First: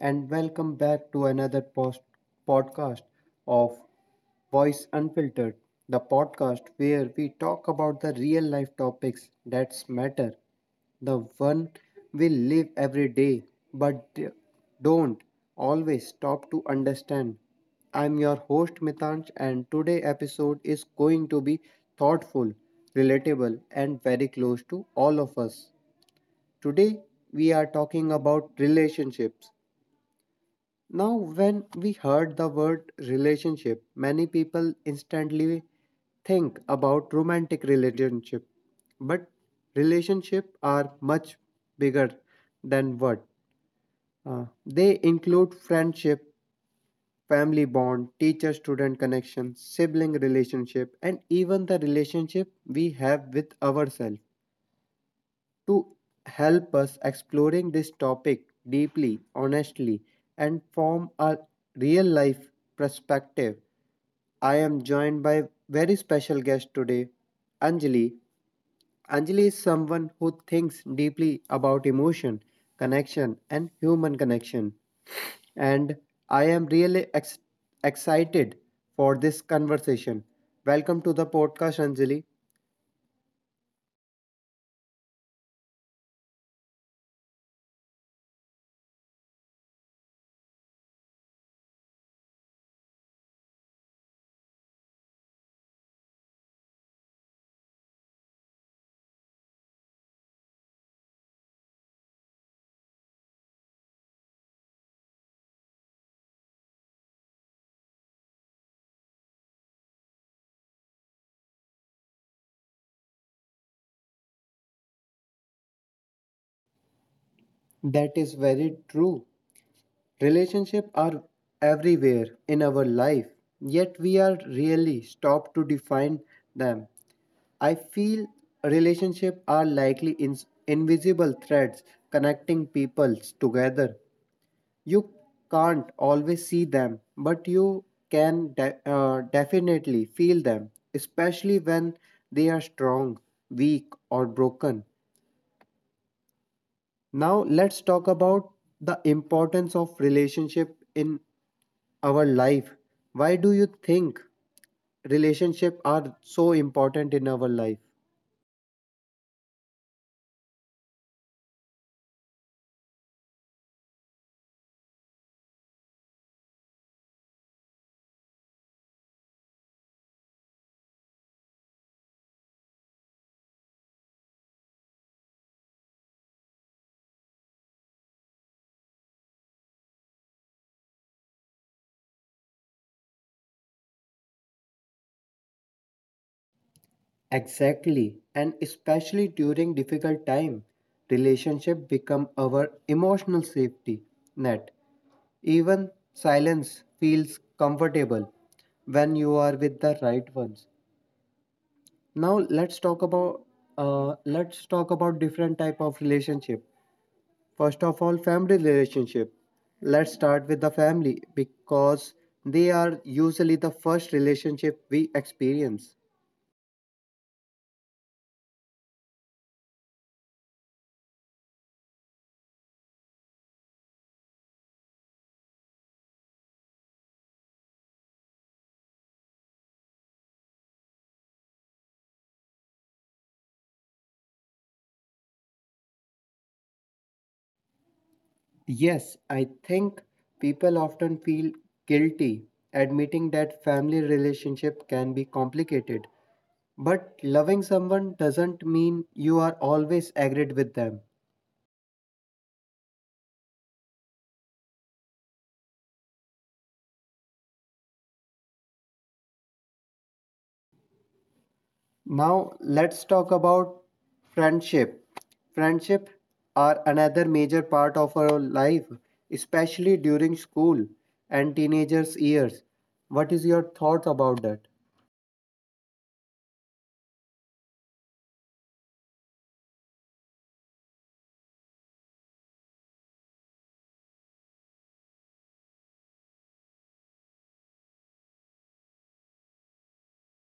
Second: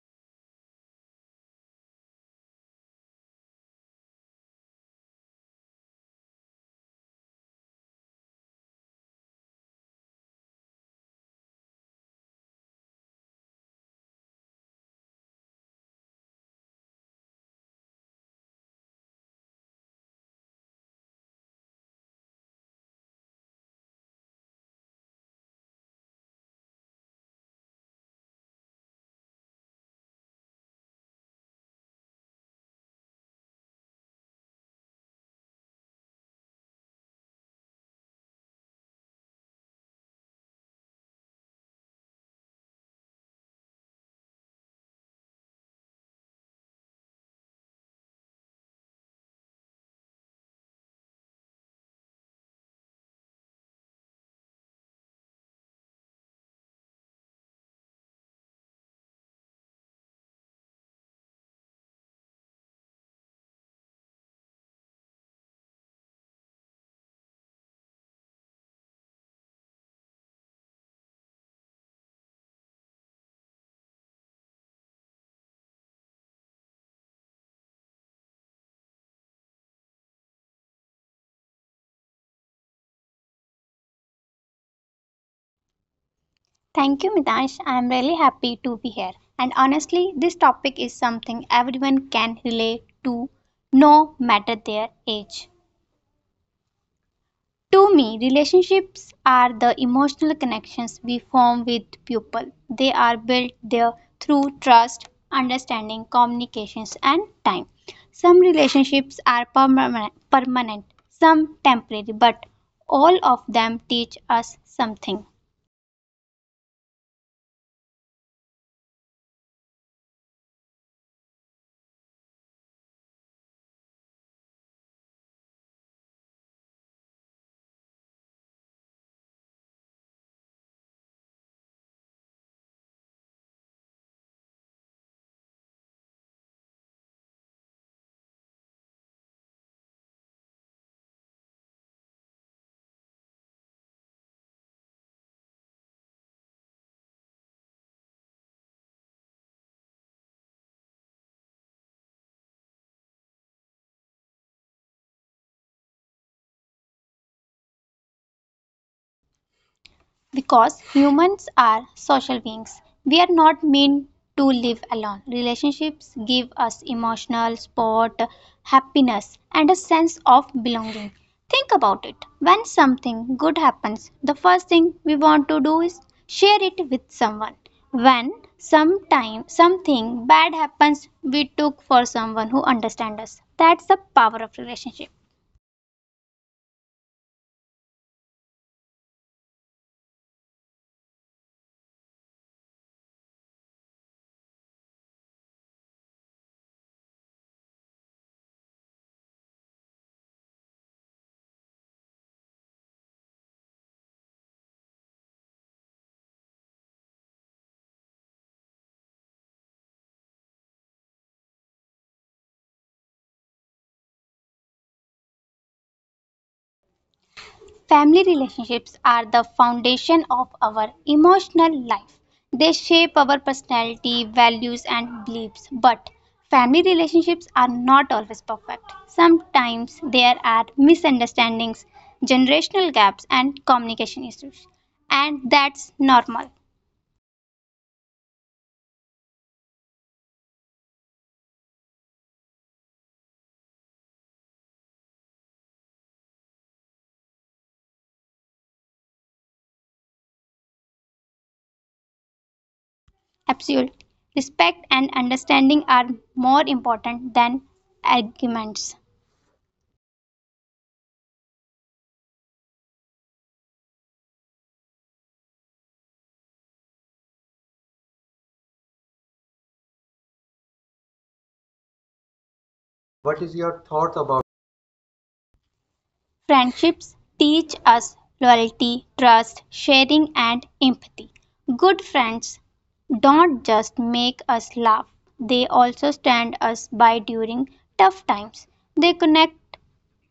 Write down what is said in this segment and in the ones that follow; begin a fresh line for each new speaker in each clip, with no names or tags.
and welcome back to another podcast of Voice Unfiltered, the podcast where we talk about the real life topics that matter, the one we live every day but don't always stop to understand. I'm your host Mitansh, and today episode is going to be thoughtful, relatable, and very close to all of us. Today we are talking about relationships now, when we heard the word relationship, many people instantly think about romantic relationship, but relationship are much bigger than what they include friendship, family bond, teacher student connection, sibling relationship, and even the relationship we have with ourselves to help us exploring this topic deeply, honestly, and form a real life perspective. I am joined by very special guest today, Anjali. Anjali is someone who thinks deeply about emotion, connection, and human connection. And I am really excited for this conversation. Welcome to the podcast, Anjali.
Thank you, Mitansh. I am really happy to be here. And honestly, this topic is something everyone can relate to, no matter their age. To me, relationships are the emotional connections we form with people. They are built there through trust, understanding, communications, and time. Some relationships are permanent, some temporary, but all of them teach us something.
That is very true. Relationships are everywhere in our life, yet we are really stopped to define them. I feel relationships are likely ins invisible threads connecting peoples together. You can't always see them, but you can definitely feel them, especially when they are strong, weak, or broken. Now let's talk about the importance of relationship in our life. Why do you think relationships are so important in our life?
Because humans are social beings, we are not meant to live alone. Relationships give us emotional support, happiness, and a sense of belonging. Think about it. When something good happens, the first thing we want to do is share it with someone. When sometime something bad happens, we look for someone who understands us. That's the power of relationship.
Exactly, and especially during difficult time, relationship become our emotional safety net. Even silence feels comfortable when you are with the right ones. Now let's talk about different type of relationship. First of all, family relationship. Let's start with the family because they are usually the first relationship we experience.
Family relationships are the foundation of our emotional life. They shape our personality, values, and beliefs. But family relationships are not always perfect. Sometimes there are misunderstandings, generational gaps, and communication issues. And that's normal.
Yes, I think people often feel guilty admitting that family relationship can be complicated. But loving someone doesn't mean you are always agreed with them.
Absolutely. Respect and understanding are more important than arguments.
Now let's talk about friendship. Friendship are another major part of our life, especially during school and teenagers years. What
What
is
is
your
your
thought
thoughts
about
about?
that?
Friendships teach us loyalty, trust, sharing, and empathy. Good friends don't just make us laugh, they also stand us by during tough times. They connect,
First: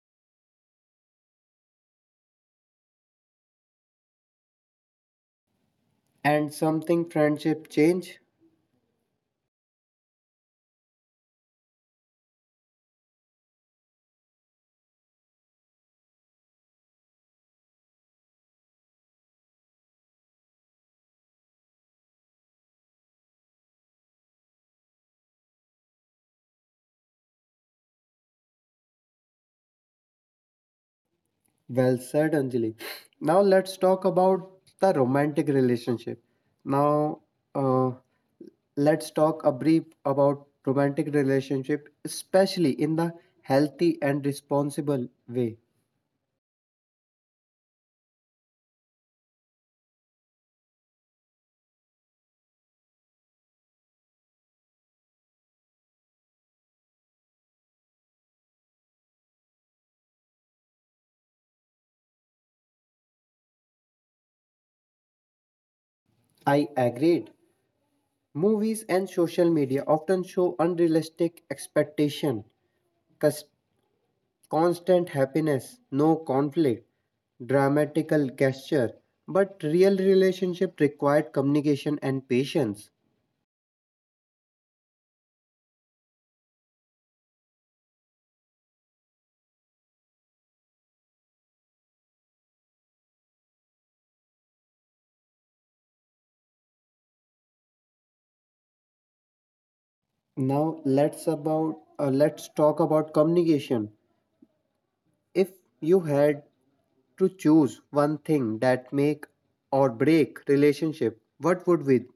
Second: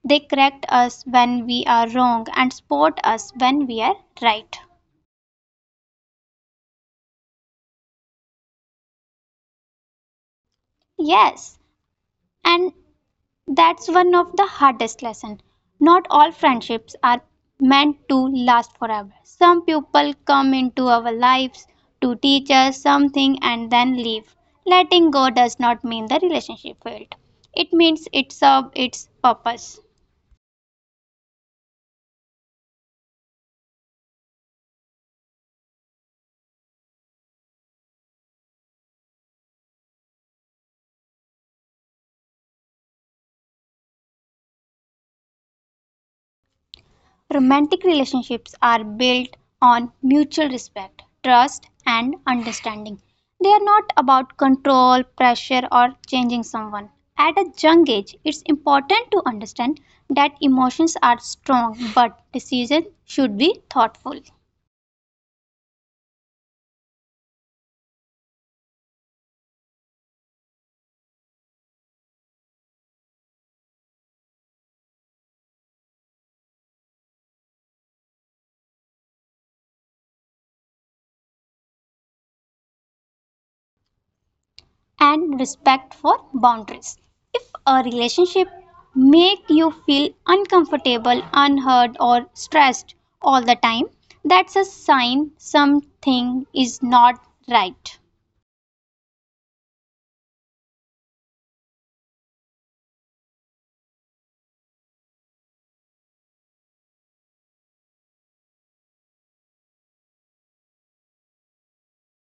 they correct us when we are wrong and support us when we are right.
And something friendship change?
Yes, and that's one of the hardest lessons. Not all friendships are meant to last forever. Some people come into our lives to teach us something and then leave. Letting go does not mean the relationship failed. It means it served its purpose.
Well said, Anjali. Now let's talk about the romantic relationship. Now uh, let's talk a brief about romantic relationship, especially in the healthy and responsible way.
Romantic relationships are built on mutual respect, trust, and understanding. They are not about control, pressure, or changing someone. At a young age, it's important to understand that emotions are strong, but decisions should be thoughtful.
I agreed. Movies and social media often show unrealistic expectation, cus- constant happiness, no conflict, dramatical gesture, but real relationship required communication and patience.
And respect for boundaries. If a relationship makes you feel uncomfortable, unheard or stressed all the time, that's a sign something is not right.
Now let's talk about communication. If you had to choose one thing that make or break relationship, what would we.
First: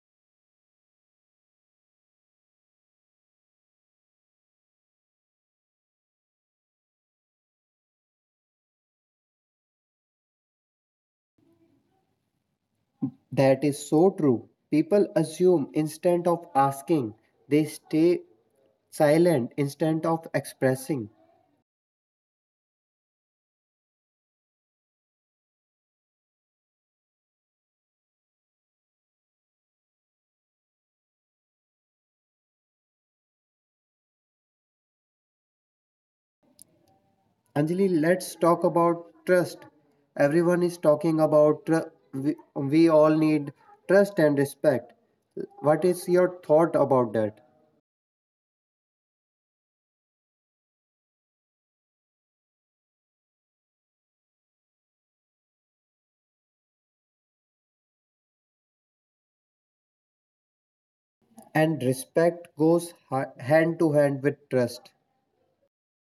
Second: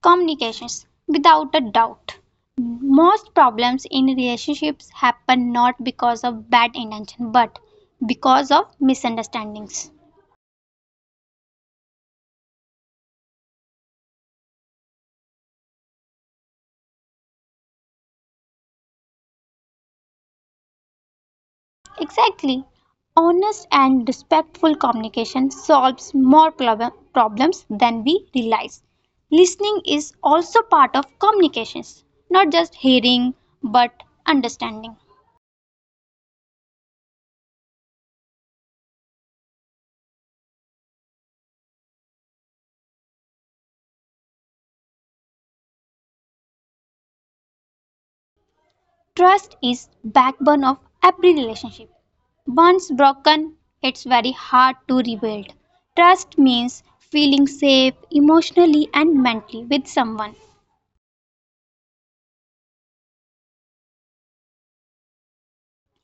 Communications without a doubt. Most problems in relationships happen not because of bad intention but because of misunderstandings.
That is so true. People assume instead of asking, they stay silent instead of expressing.
Exactly. Honest and respectful communication solves more problems than we realize. Listening is also part of communications, not just hearing but understanding.
Anjali, let's talk about trust. Everyone is talking about we all need trust and respect. What is your thought about that?
Trust is backbone of every relationship. Once broken, it's very hard to rebuild. Trust means feeling safe emotionally and mentally with someone.
And respect goes hand to hand with trust.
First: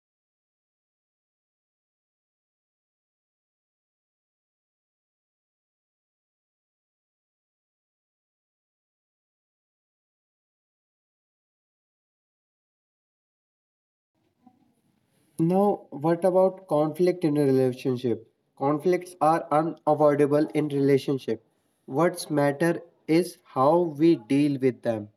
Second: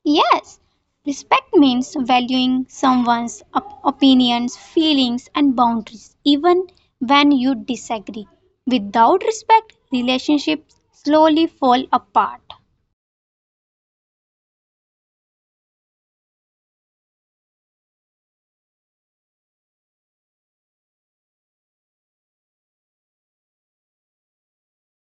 Yes, respect means valuing someone's opinions, feelings, and boundaries, even when you disagree. Without respect, relationships slowly fall apart.
Now, what about conflict in a relationship? Conflicts are unavoidable in relationship. What's matter is how we deal with them.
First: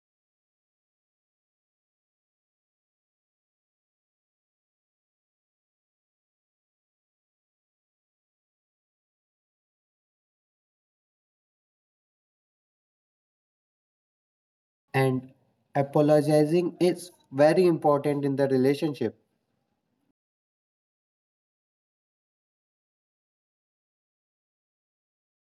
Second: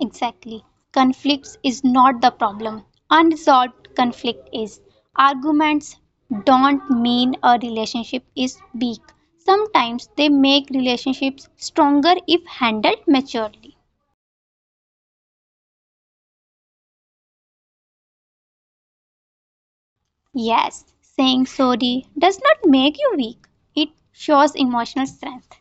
Exactly. Conflicts is not the problem. Unresolved conflict is. Arguments don't mean a relationship is weak. Sometimes they make relationships stronger if handled maturely.
And apologizing is very important in the relationship.
Yes, saying sorry does not make you weak, it shows emotional strength.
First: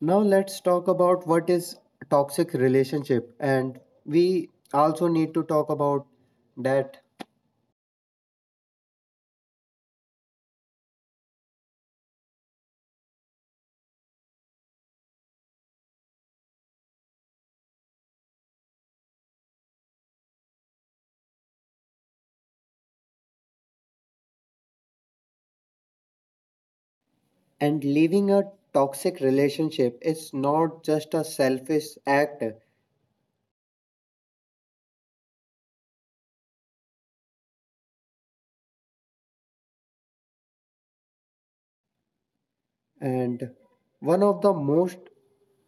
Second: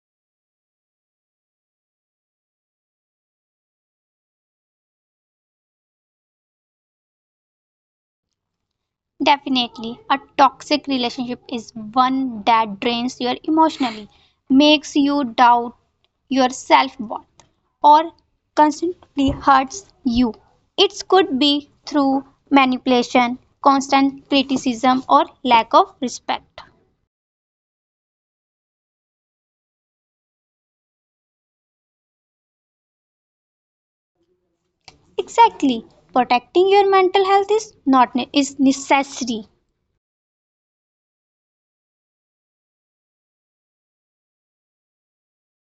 Now let's talk about what is toxic relationship and we also need to talk about that.
Definitely, a toxic relationship is one that drains you emotionally, makes you doubt your self worth, or constantly hurts you. It could be through manipulation, constant criticism, or lack of respect.
And leaving a toxic relationship is not just a selfish act.
Exactly, protecting your mental health is not ne- is necessary.
And one of the most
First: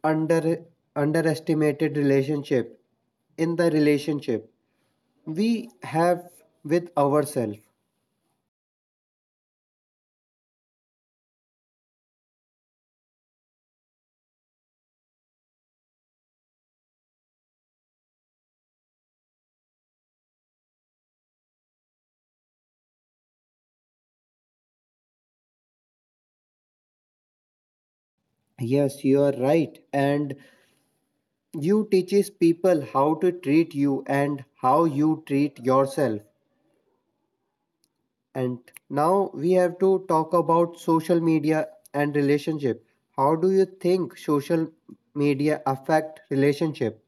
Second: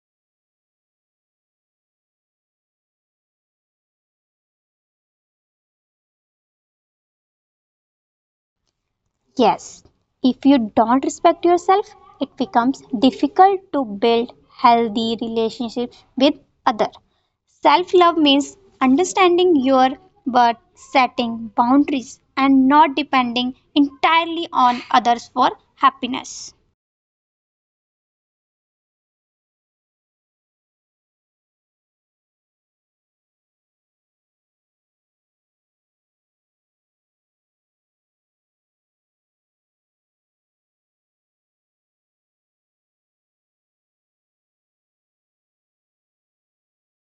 under underestimated relationship in the relationship we have with ourselves.
Yes, if you don't respect yourself, it becomes difficult to build healthy relationships with others. Self love means understanding your worth, setting boundaries, and not depending entirely on others for happiness.
Yes, you are right, and you teaches people how to treat you and how you treat yourself. And now we have to talk about social media and relationship. How do you think social media affect relationship?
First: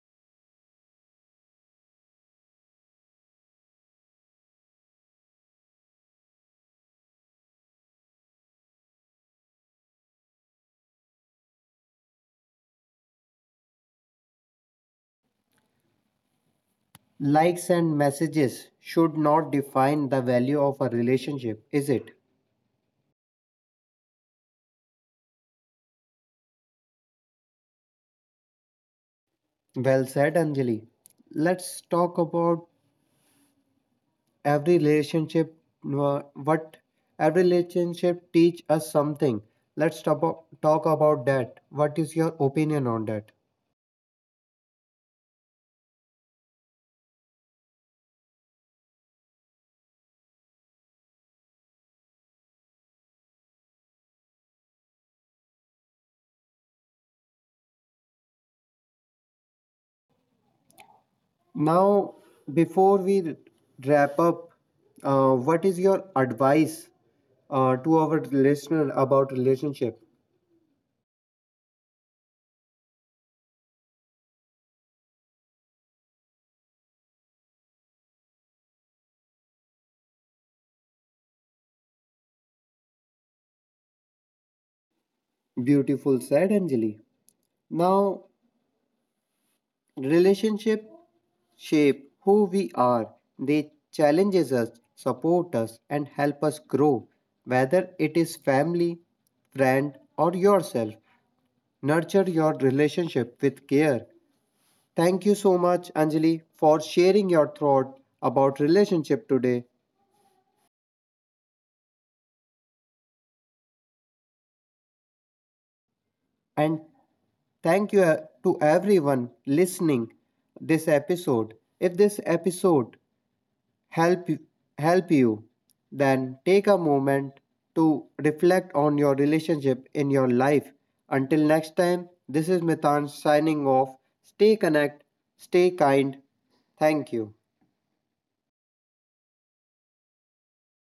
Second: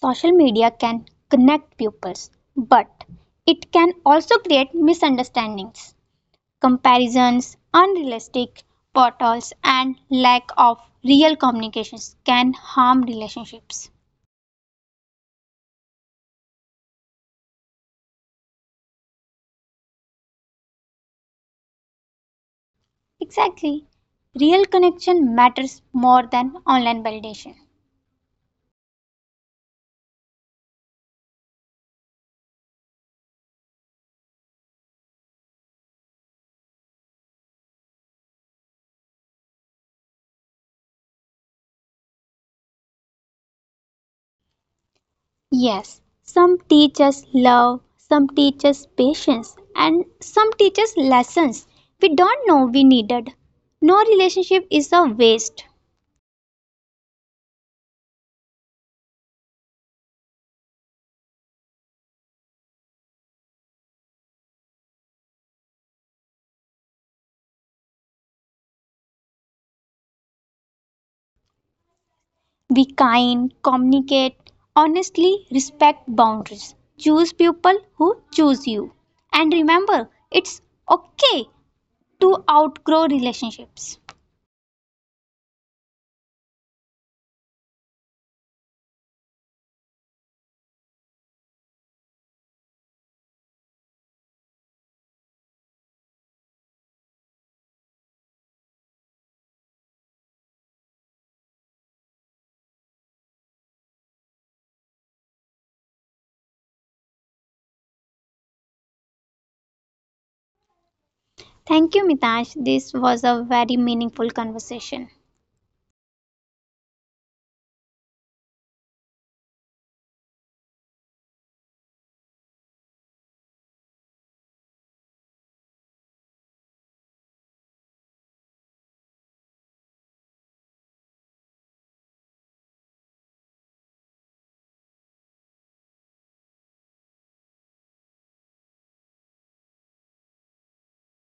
Social media can connect pupils, but it can also create misunderstandings. Comparisons, unrealistic portals, and lack of real communications can harm relationships.
Likes and messages should not define the value of a relationship, is it?
Exactly. Real connection matters more than online validation.
Well said, Anjali. Let's talk about every relationship. What every relationship teach us something. Talk about that. What is your opinion on that?
Yes, some teach us love, some teach us patience, and some teach us lessons we don't know we needed. No relationship is a waste.
Now, before we wrap up, what is your advice to our listener about relationship?
Be kind, communicate honestly, respect boundaries. Choose people who choose you. And remember, it's okay to outgrow relationships.
Beautiful said, Anjali. Now relationships shape who we are. They challenge us, support us, and help us grow. Whether it is family, friend, or yourself, nurture your relationship with care. Thank you so much, Anjali, for sharing your thought about relationship today.
Thank you, Mitash. This was a very meaningful conversation.
And thank you to everyone listening this episode. If this episode help help you, then take a moment to reflect on your relationship in your life. Until next time, this is Mithun signing off. Stay connect, stay kind. Thank you.